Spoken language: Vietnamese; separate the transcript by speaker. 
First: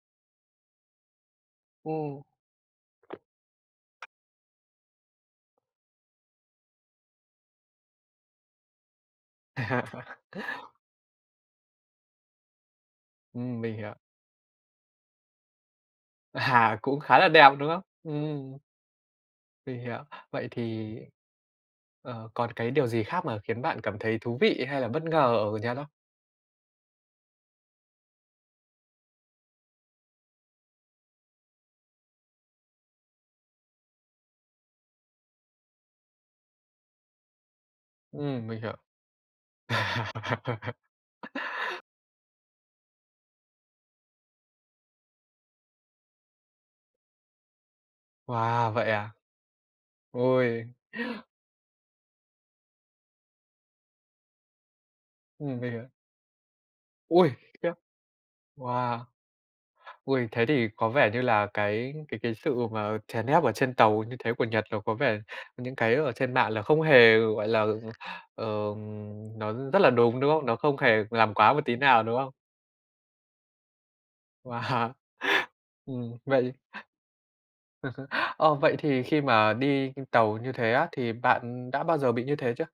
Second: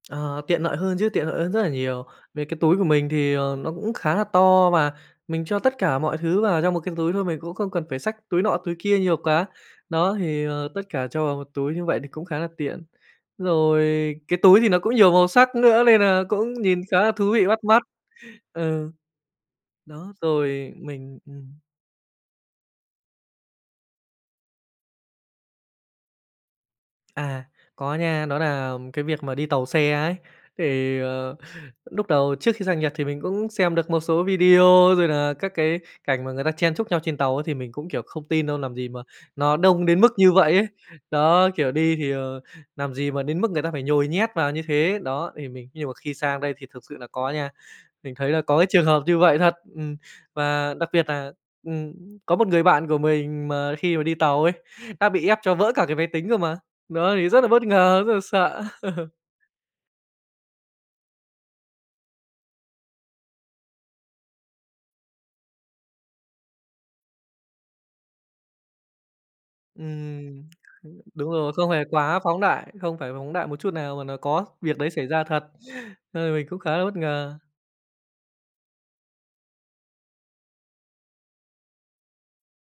Speaker 1: Ờ, tiện lợi hơn chứ, tiện lợi hơn rất là nhiều.
Speaker 2: Ồ.
Speaker 1: Về cái túi của mình thì, ờ, nó cũng khá là to, và mình cho tất cả mọi thứ vào trong một cái túi thôi. Mình cũng không cần phải xách túi nọ túi kia nhiều quá. Đó, thì, ờ, tất cả cho vào một túi như vậy thì cũng khá là tiện.
Speaker 2: Ừm, mình
Speaker 1: Rồi
Speaker 2: hiểu.
Speaker 1: cái túi thì nó cũng nhiều màu sắc nữa, nên nà cũng
Speaker 2: À,
Speaker 1: nhìn
Speaker 2: cũng
Speaker 1: khá là
Speaker 2: khá là
Speaker 1: thú vị,
Speaker 2: đẹp,
Speaker 1: bắt
Speaker 2: đúng không?
Speaker 1: mắt.
Speaker 2: Ừm.
Speaker 1: Ừ.
Speaker 2: Mình hiểu,
Speaker 1: Đó.
Speaker 2: vậy
Speaker 1: Rồi
Speaker 2: thì
Speaker 1: mình ừm.
Speaker 2: ờ, còn cái điều gì khác mà khiến bạn cảm thấy thú vị hay là bất ngờ ở Nhật không?
Speaker 1: À. Có nha, đó nà cái việc mà đi tàu xe ấy, thì, ờ, núc đầu trước khi sang Nhật thì mình cũng xem được một số video rồi nà các cái cảnh mà người ta chen chúc nhau trên tàu. Thì mình cũng, kiểu, không tin
Speaker 2: Ừm,
Speaker 1: đâu,
Speaker 2: mình
Speaker 1: làm
Speaker 2: hiểu.
Speaker 1: gì mà nó đông đến mức như vậy ấy. Đó, kiểu, đi thì, ờ, làm gì mà đến mức người ta phải nhồi nhét vào như thế. Đó, thì mình nhưng mà khi sang đây thì thực sự là có nha. Mình thấy là có cái
Speaker 2: Wow!
Speaker 1: trường
Speaker 2: Vậy
Speaker 1: hợp
Speaker 2: à?
Speaker 1: như vậy thật, ừm.
Speaker 2: Ôi.
Speaker 1: Và đặc biệt là, ừm, có một người bạn của mình mà khi mà đi tàu ấy, đã bị ép cho
Speaker 2: Ừm, mình
Speaker 1: vỡ cả
Speaker 2: hiểu.
Speaker 1: cái máy tính cơ mà. Đó thì
Speaker 2: Ôi!
Speaker 1: rất là bất
Speaker 2: Khiếp.
Speaker 1: ngờ, rất là sợ.
Speaker 2: Wow! Ôi. Thế thì có vẻ như là cái cái cái sự mà chèn ép ở trên tàu như thế của Nhật nó có vẻ những cái ở trên mạng là không hề, gọi là, ờ, nó rất là đúng, đúng
Speaker 1: Ừm,
Speaker 2: không? Nó không hề
Speaker 1: [unintelligible] đúng
Speaker 2: làm quá
Speaker 1: rồi,
Speaker 2: một
Speaker 1: không
Speaker 2: tí
Speaker 1: phải
Speaker 2: nào, đúng
Speaker 1: quá
Speaker 2: không?
Speaker 1: phóng đại, không phải phóng đại một chút nào mà nó có việc đấy
Speaker 2: Wow,
Speaker 1: xảy ra thật,
Speaker 2: ừm,
Speaker 1: nên là mình
Speaker 2: vậy
Speaker 1: cũng khá là bất ngờ.
Speaker 2: Ờ, vậy thì khi mà đi [unintelligible] tàu như thế á, thì bạn đã bao giờ bị như thế chưa?